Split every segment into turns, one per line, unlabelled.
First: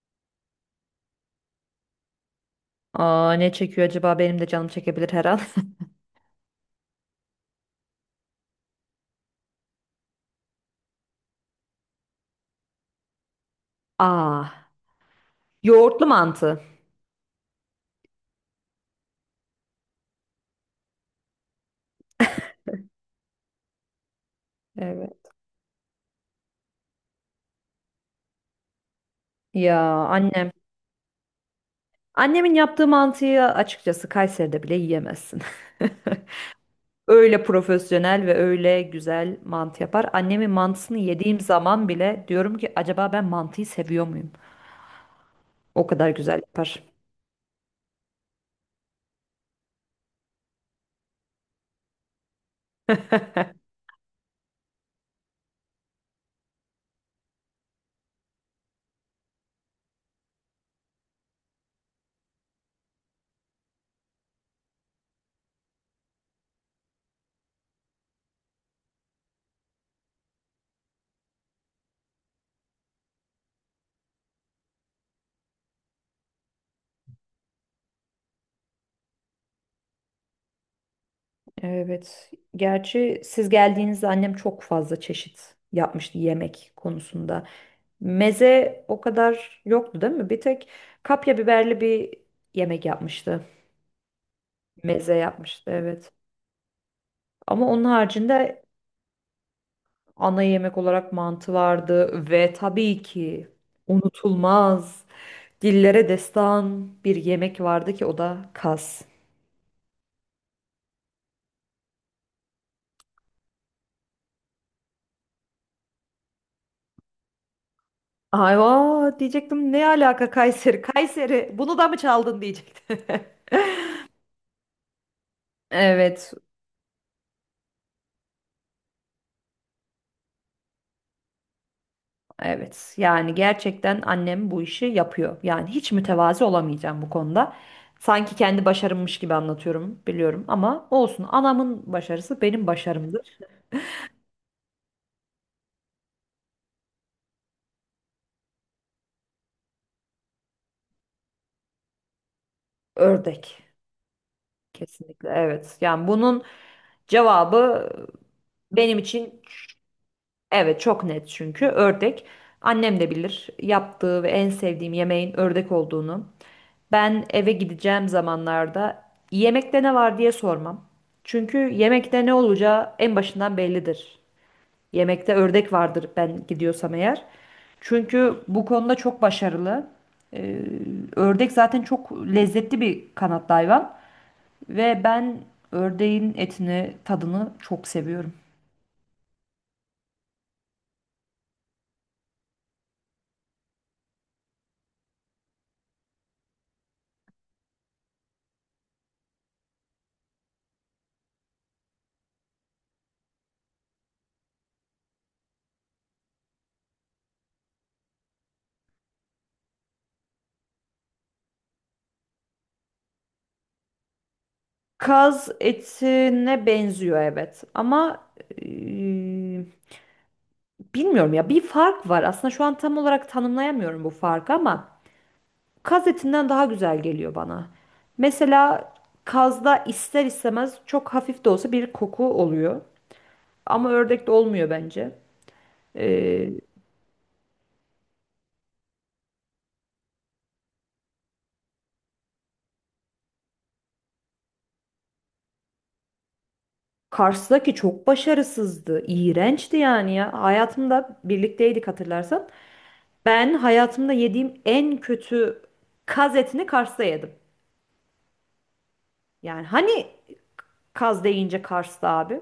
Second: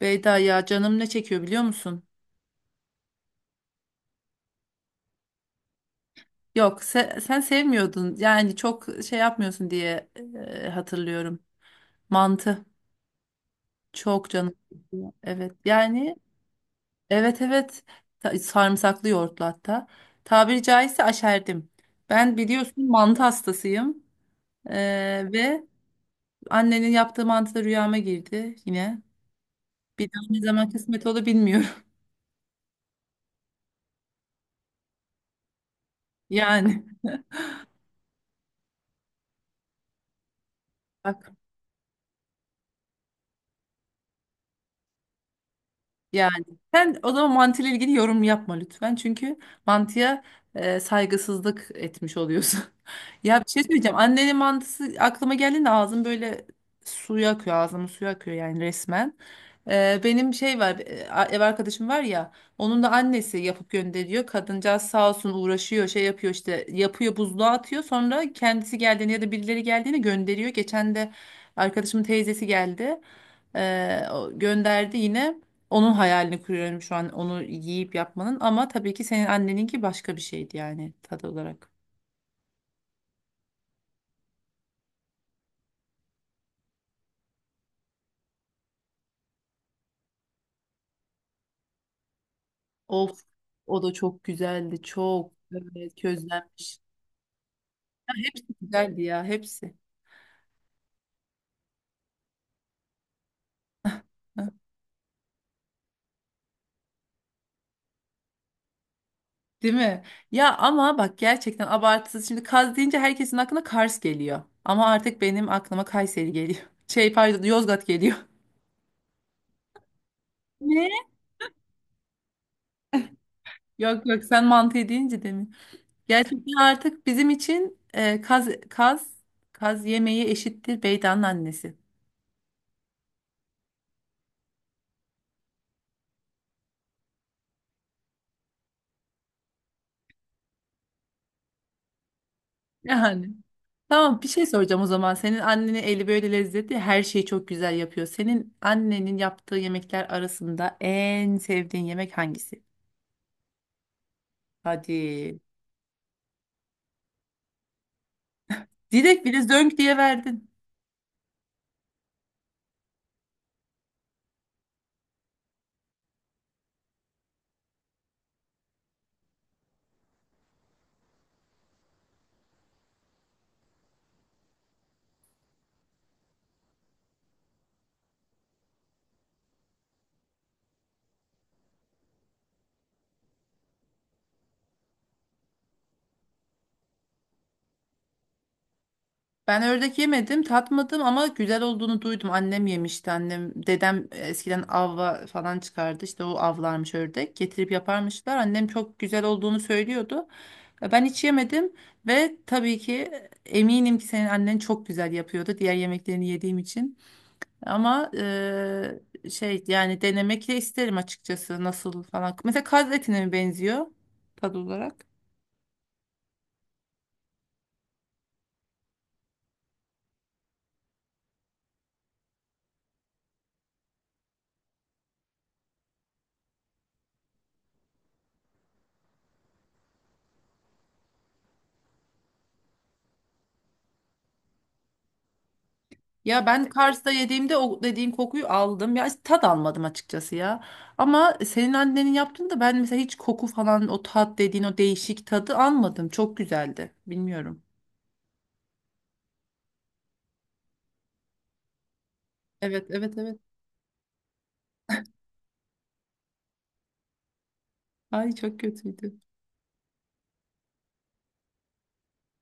Beyda ya canım ne çekiyor biliyor musun?
Aa, ne çekiyor acaba? Benim de canım çekebilir her an.
Yok sen sevmiyordun yani çok şey yapmıyorsun diye hatırlıyorum. Mantı çok canım
Aa,
çekiyor. Evet
yoğurtlu
yani
mantı.
evet evet. Sarımsaklı yoğurtlu hatta. Tabiri caizse aşerdim. Ben biliyorsun mantı hastasıyım. E,
Evet.
Ve annenin yaptığı mantı da rüyama girdi yine.
Ya
Bir daha ne
annem.
zaman kısmet olur bilmiyorum.
Annemin yaptığı mantıyı açıkçası Kayseri'de bile yiyemezsin.
Yani
Öyle profesyonel ve öyle güzel mantı yapar. Annemin mantısını
bak.
yediğim zaman bile diyorum ki acaba ben mantıyı seviyor muyum? O kadar güzel
Yani
yapar.
sen o zaman mantıyla ilgili yorum yapma lütfen. Çünkü mantıya saygısızlık etmiş oluyorsun. Ya bir şey söyleyeceğim. Annenin mantısı aklıma geldiğinde ağzım böyle suya akıyor. Ağzımın suyu akıyor yani resmen. Benim şey var, ev arkadaşım var ya, onun da annesi yapıp gönderiyor. Kadıncağız sağ olsun uğraşıyor şey yapıyor işte yapıyor buzluğa atıyor. Sonra kendisi geldiğinde ya da birileri geldiğinde gönderiyor. Geçen de arkadaşımın teyzesi geldi. O gönderdi yine. Onun hayalini kuruyorum şu an onu yiyip yapmanın, ama tabii ki senin anneninki başka bir şeydi yani tadı olarak.
Evet. Gerçi siz geldiğinizde annem çok fazla çeşit yapmıştı yemek konusunda. Meze o kadar yoktu değil mi? Bir tek kapya biberli bir yemek
Of,
yapmıştı.
o da çok güzeldi
Meze
çok,
yapmıştı
evet,
evet.
közlenmiş.
Ama onun
Hepsi
haricinde
güzeldi ya hepsi.
ana yemek olarak mantı vardı ve tabii ki
Heh.
unutulmaz dillere destan bir yemek vardı ki o da kas.
Değil mi? Ya ama bak gerçekten abartısız, şimdi kaz deyince herkesin aklına Kars geliyor. Ama artık benim aklıma Kayseri geliyor. Şey pardon, Yozgat geliyor.
Ay vaa diyecektim, ne alaka Kayseri?
Ne?
Kayseri bunu da mı çaldın diyecektim.
Yok yok, sen mantı deyince demin.
Evet.
Gerçekten artık bizim için kaz, kaz, kaz yemeği eşittir Beydan'ın annesi.
Evet, yani gerçekten annem bu işi yapıyor. Yani hiç mütevazi olamayacağım bu konuda. Sanki kendi başarımmış gibi anlatıyorum, biliyorum ama olsun. Anamın başarısı benim
Yani.
başarımdır.
Tamam bir şey soracağım o zaman. Senin annenin eli böyle lezzetli, her şeyi çok güzel yapıyor. Senin annenin yaptığı yemekler arasında en sevdiğin yemek hangisi?
Ördek. Kesinlikle
Hadi.
evet. Yani bunun cevabı benim
Direkt
için
bile zönk diye verdin.
evet çok net, çünkü ördek. Annem de bilir yaptığı ve en sevdiğim yemeğin ördek olduğunu. Ben eve gideceğim zamanlarda yemekte ne var diye sormam. Çünkü yemekte ne olacağı en başından bellidir. Yemekte ördek vardır ben gidiyorsam eğer. Çünkü bu konuda çok başarılı. Ee, Ördek zaten çok lezzetli bir kanatlı hayvan ve ben ördeğin etini, tadını çok seviyorum.
Ben ördek yemedim, tatmadım ama güzel olduğunu duydum. Annem yemişti. Annem, dedem eskiden avla falan çıkardı. İşte o avlarmış ördek. Getirip yaparmışlar. Annem çok güzel olduğunu söylüyordu. Ben hiç yemedim ve tabii ki eminim ki senin annen çok güzel yapıyordu, diğer yemeklerini yediğim için. Ama şey, yani denemek de isterim açıkçası nasıl falan. Mesela kaz etine mi benziyor tadı olarak?
Kaz etine benziyor evet, ama eee, bilmiyorum ya, bir fark var. Aslında şu an tam olarak tanımlayamıyorum bu farkı, ama kaz etinden daha güzel geliyor bana. Mesela kazda ister istemez çok hafif de olsa bir koku oluyor ama ördekte olmuyor bence.
Ya
Eee
ben Kars'ta yediğimde o dediğin kokuyu aldım. Ya tat almadım açıkçası ya. Ama senin annenin yaptığında ben mesela hiç koku falan, o tat dediğin o değişik tadı almadım. Çok güzeldi. Bilmiyorum.
Kars'taki çok başarısızdı, iğrençti yani ya. Hayatımda birlikteydik hatırlarsan.
Evet evet evet.
Ben hayatımda yediğim en kötü kaz etini Kars'ta yedim.
Ay çok kötüydü.
Yani hani Kaz deyince Kars'ta abi?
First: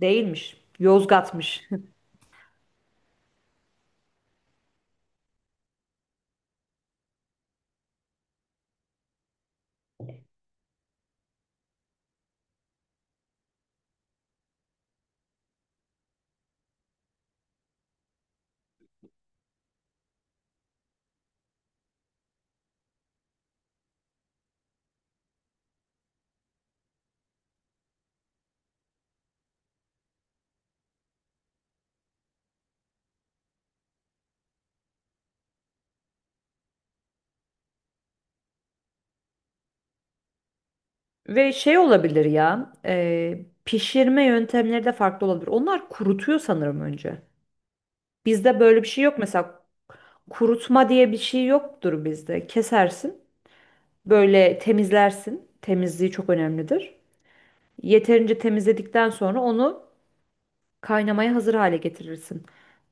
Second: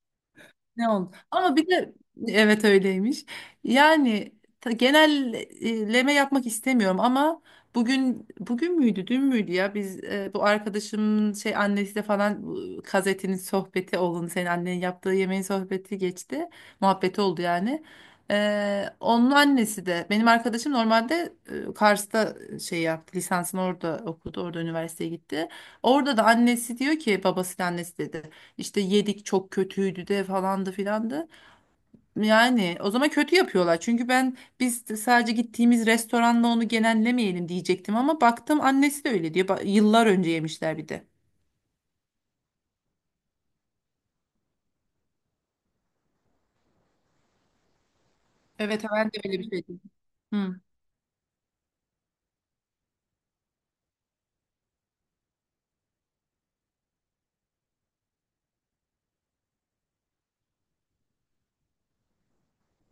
Değilmiş.
Ne oldu? Ama bir
Yozgat'mış.
de evet, öyleymiş. Yani genelleme yapmak istemiyorum ama bugün müydü, dün müydü, ya biz bu arkadaşımın şey annesiyle falan bu gazetenin sohbeti oldu. Senin annenin yaptığı yemeğin sohbeti geçti. Muhabbeti oldu yani. Onun annesi de benim arkadaşım normalde Kars'ta şey yaptı. Lisansını orada okudu. Orada üniversiteye gitti. Orada da annesi diyor ki, babasıyla annesi dedi. İşte yedik çok kötüydü de falandı filandı. Yani o zaman kötü yapıyorlar. Çünkü ben, biz de sadece gittiğimiz restoranla onu genellemeyelim diyecektim ama baktım annesi de öyle diyor. Yıllar önce yemişler bir de.
Ve şey olabilir ya, pişirme yöntemleri de farklı olabilir. Onlar kurutuyor sanırım önce. Bizde böyle
Evet
bir şey
ben de
yok.
öyle bir
Mesela
şey duydum. Hı,
kurutma diye bir şey yoktur bizde. Kesersin, böyle temizlersin. Temizliği çok önemlidir. Yeterince temizledikten sonra onu kaynamaya hazır hale getirirsin.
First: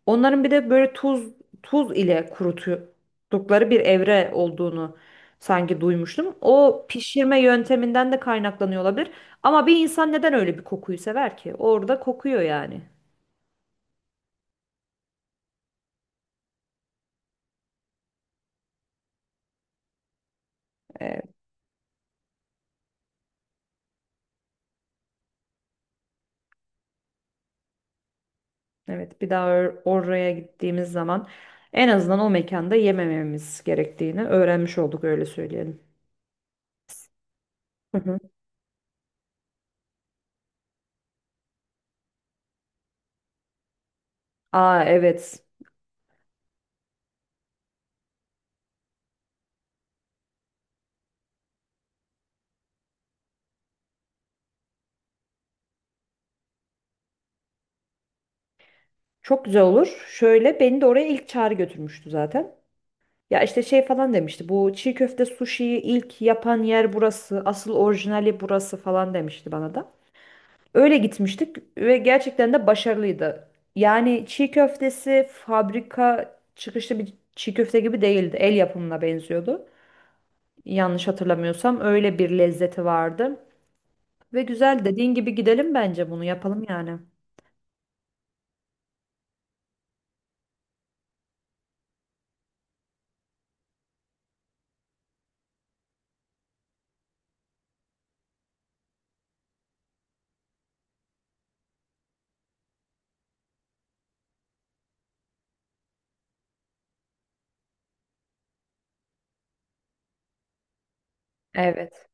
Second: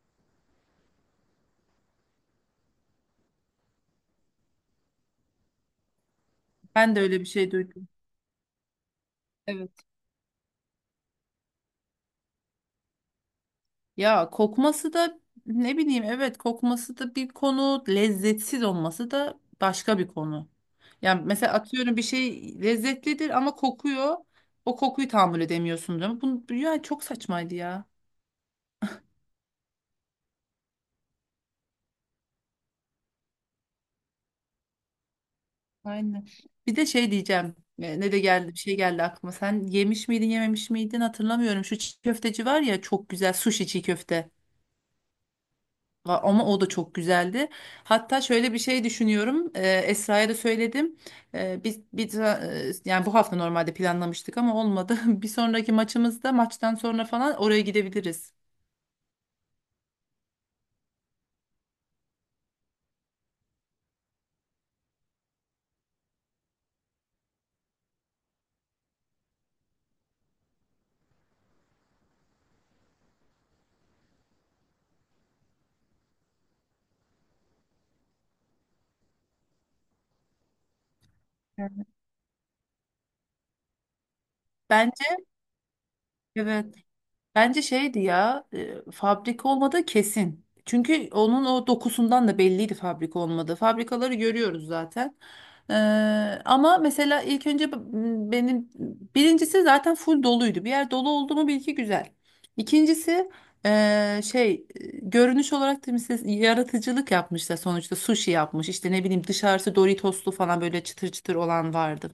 Onların bir de böyle tuz ile kuruttukları bir evre olduğunu sanki duymuştum. O
ben de öyle bir
pişirme
şey duydum.
yönteminden de kaynaklanıyor olabilir. Ama
Evet.
bir insan neden öyle bir kokuyu sever ki? Orada kokuyor yani.
Ya kokması da ne bileyim, evet, kokması da bir konu, lezzetsiz olması da başka bir konu.
Ee,
Yani mesela atıyorum bir şey lezzetlidir ama kokuyor. O kokuyu tahammül edemiyorsun değil mi? Bunu, yani çok saçmaydı ya.
evet, bir daha oraya gittiğimiz zaman en azından o mekanda yemememiz gerektiğini öğrenmiş olduk, öyle söyleyelim.
Aynen. Bir de şey diyeceğim.
Hı
Ne
hı.
de geldi, bir şey geldi aklıma. Sen yemiş miydin yememiş miydin hatırlamıyorum. Şu çiğ köfteci var ya çok güzel, sushi çiğ köfte.
Aa evet.
Ama o da çok güzeldi. Hatta şöyle bir şey düşünüyorum. Esra'ya da söyledim. Yani bu hafta normalde planlamıştık ama olmadı. Bir sonraki maçımızda maçtan sonra falan oraya gidebiliriz.
Çok güzel olur. Şöyle beni de oraya ilk çağrı götürmüştü zaten. Ya işte şey falan demişti. Bu çiğ köfte suşiyi ilk yapan yer burası. Asıl orijinali burası falan demişti bana da. Öyle gitmiştik ve gerçekten de başarılıydı. Yani çiğ köftesi fabrika çıkışlı bir çiğ köfte gibi değildi. El yapımına benziyordu. Yanlış hatırlamıyorsam
Evet.
öyle bir lezzeti vardı. Ve güzel,
Bence
dediğin gibi gidelim, bence bunu yapalım
evet.
yani.
Bence şeydi ya, fabrika olmadığı kesin. Çünkü onun o dokusundan da belliydi fabrika olmadığı. Fabrikaları görüyoruz zaten. Ee, Ama mesela ilk önce benim birincisi zaten full doluydu. Bir yer dolu oldu mu bil ki güzel. İkincisi görünüş olarak da mesela yaratıcılık yapmışlar, sonuçta sushi yapmış. İşte ne bileyim, dışarısı Doritoslu falan böyle çıtır çıtır olan
Evet.
vardı.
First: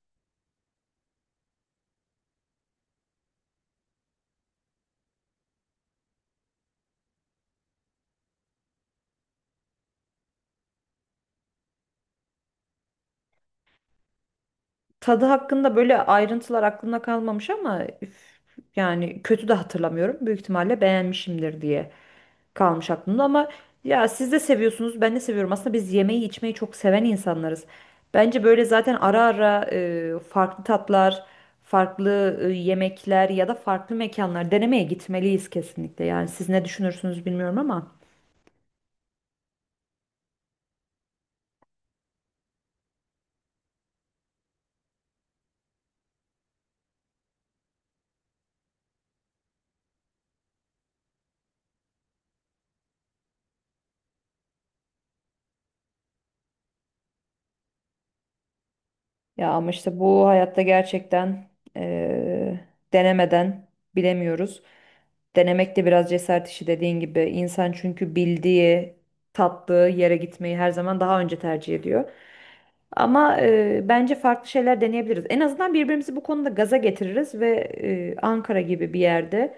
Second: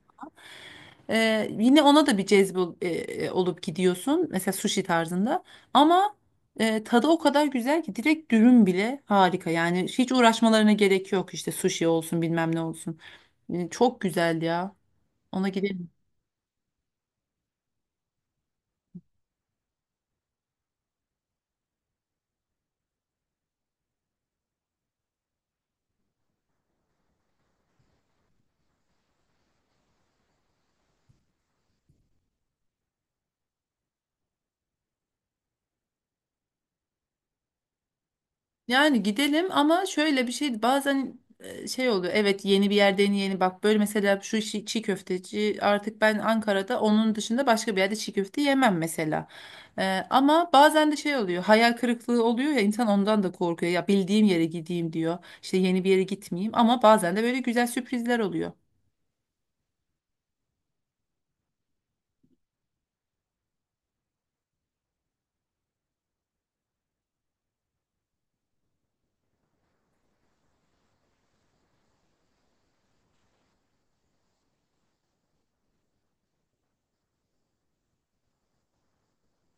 Yine ona da bir cezbe olup gidiyorsun. Mesela sushi tarzında. Ama tadı o kadar güzel ki direkt dürüm bile harika. Yani hiç uğraşmalarına gerek yok işte, sushi olsun bilmem ne olsun. Çok güzel ya.
Tadı
Ona
hakkında
gidelim.
böyle ayrıntılar aklımda kalmamış ama üf, yani kötü de hatırlamıyorum. Büyük ihtimalle beğenmişimdir diye kalmış aklımda, ama ya siz de seviyorsunuz, ben de seviyorum. Aslında biz yemeği içmeyi çok seven insanlarız. Bence böyle zaten ara ara farklı tatlar, farklı yemekler ya da farklı mekanlar denemeye gitmeliyiz kesinlikle. Yani siz ne düşünürsünüz bilmiyorum ama.
Yani gidelim, ama şöyle bir şey bazen şey oluyor. Evet yeni bir yerde, yeni yeni bak böyle, mesela şu çiğ köfteci, artık ben Ankara'da onun dışında başka bir yerde çiğ köfte yemem mesela. E, Ama bazen de şey oluyor, hayal kırıklığı oluyor ya, insan ondan da korkuyor. Ya bildiğim yere gideyim diyor, işte yeni bir yere gitmeyeyim, ama bazen de böyle güzel sürprizler oluyor.
Ya ama işte bu hayatta gerçekten eee, denemeden bilemiyoruz. Denemek de biraz cesaret işi, dediğin gibi. İnsan çünkü bildiği, tattığı yere gitmeyi her zaman daha önce tercih ediyor. Ama bence farklı şeyler deneyebiliriz. En azından birbirimizi bu konuda gaza getiririz ve Ankara gibi bir yerde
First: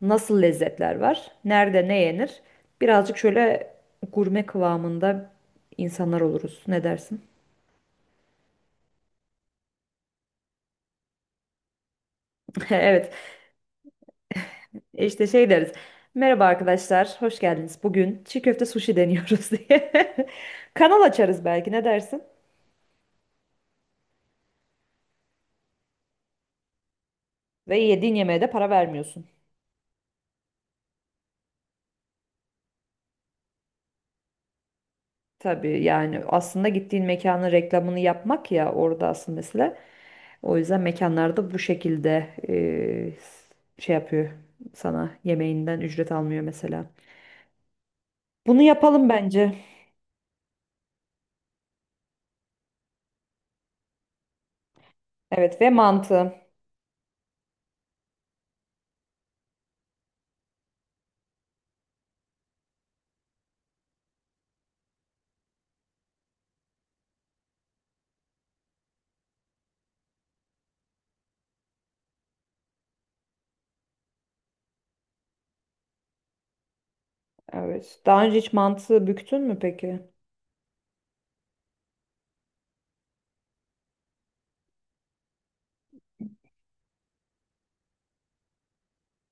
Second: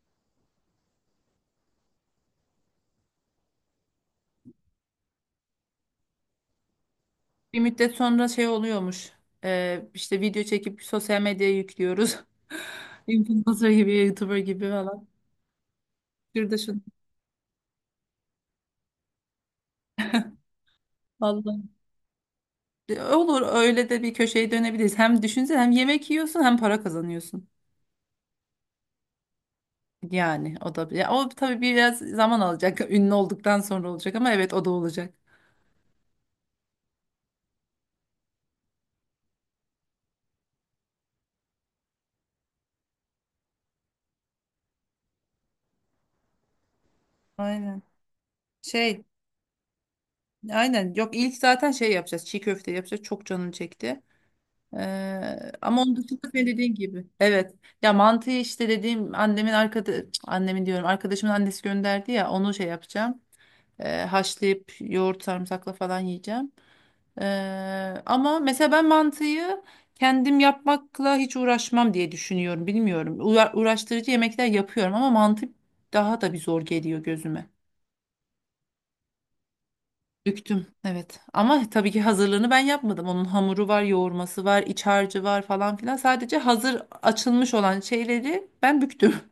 nasıl lezzetler var, nerede ne yenir, birazcık şöyle gurme kıvamında insanlar oluruz. Ne dersin?
Bir müddet sonra şey oluyormuş, işte video çekip sosyal medyaya yüklüyoruz.
Evet.
Influencer gibi, YouTuber gibi falan.
İşte şey deriz. Merhaba
Şurada şunu.
arkadaşlar, hoş geldiniz. Bugün çiğ köfte sushi deniyoruz diye. Kanal açarız
Vallahi.
belki, ne dersin?
Olur, öyle de bir köşeye dönebiliriz. Hem düşünsene, hem yemek yiyorsun hem para kazanıyorsun.
Ve yediğin yemeğe de para vermiyorsun.
Yani o da, ya o tabii biraz zaman alacak. Ünlü olduktan sonra olacak ama evet, o da olacak.
Tabii yani aslında gittiğin mekanın reklamını yapmak ya, orada asıl mesele. O yüzden mekanlarda bu şekilde şey yapıyor, sana yemeğinden ücret almıyor mesela.
Aynen.
Bunu
Şey,
yapalım bence.
aynen. Yok, ilk zaten şey yapacağız. Çiğ köfte yapacağız. Çok canım çekti.
Evet ve
Ama onun dışında
mantı.
senin dediğin gibi. Evet. Ya mantıyı işte, dediğim annemin arkada, annemin diyorum, arkadaşımın annesi gönderdi ya, onu şey yapacağım. Haşlayıp yoğurt sarımsakla falan yiyeceğim. Ama mesela ben mantıyı kendim yapmakla hiç uğraşmam diye düşünüyorum. Bilmiyorum. Uğraştırıcı yemekler yapıyorum ama mantı daha da bir zor geliyor gözüme.
Evet. Daha önce hiç mantı büktün mü peki?
Büktüm. Evet. Ama tabii ki hazırlığını ben yapmadım. Onun hamuru var, yoğurması var, iç harcı var falan filan. Sadece hazır açılmış olan şeyleri ben büktüm.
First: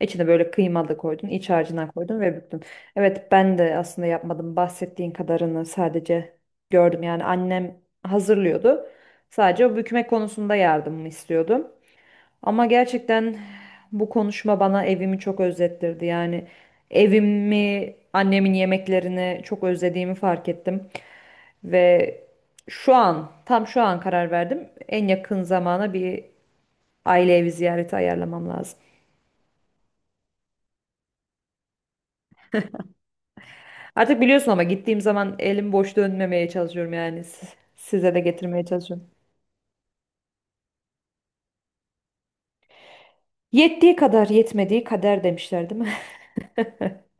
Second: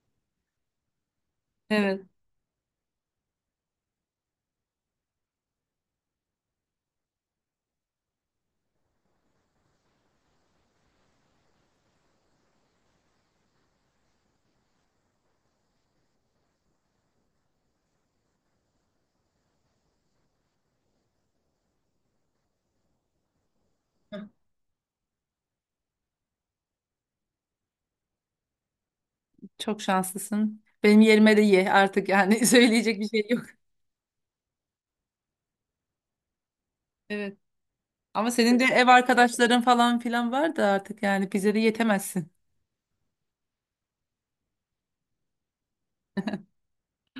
İçine böyle kıyma da koydun, iç harcından
Evet.
koydun ve büktün. Evet, ben de aslında yapmadım. Bahsettiğin kadarını sadece gördüm. Yani annem hazırlıyordu. Sadece o bükme konusunda yardımımı istiyordu. Ama gerçekten bu konuşma bana evimi çok özlettirdi. Yani evimi, annemin yemeklerini çok özlediğimi fark ettim. Ve şu an, tam şu an karar verdim. En yakın zamana bir aile evi ziyareti ayarlamam lazım.
Çok şanslısın. Benim yerime de ye artık yani söyleyecek bir şey yok.
Artık biliyorsun, ama gittiğim zaman elim boş dönmemeye çalışıyorum yani.
Evet.
Siz- size de
Ama senin de
getirmeye
ev
çalışıyorum.
arkadaşların falan filan var da artık yani bize de yetemezsin.
Yettiği kadar yetmediği kader demişler, değil mi?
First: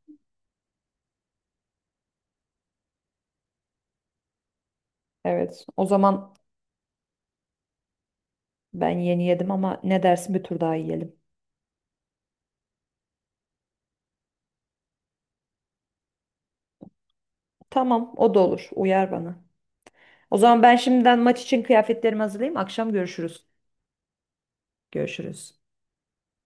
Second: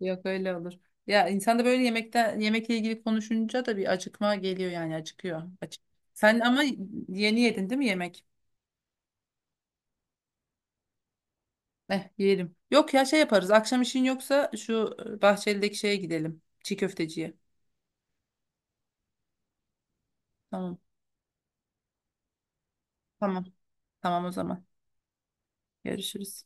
Yok öyle olur. Ya insan da böyle yemekten, yemekle ilgili konuşunca da bir acıkma geliyor yani, acıkıyor.
Evet.
Acık.
O zaman
Sen ama yeni yedin değil mi yemek?
ben yeni yedim ama ne dersin, bir tur daha yiyelim.
Eh yiyelim. Yok ya şey yaparız. Akşam işin yoksa şu Bahçeli'deki şeye gidelim. Çiğ köfteciye.
Tamam, o da olur. Uyar bana. O zaman ben
Tamam.
şimdiden maç için kıyafetlerimi hazırlayayım. Akşam
Tamam.
görüşürüz.
Tamam o zaman.
Görüşürüz.
Görüşürüz.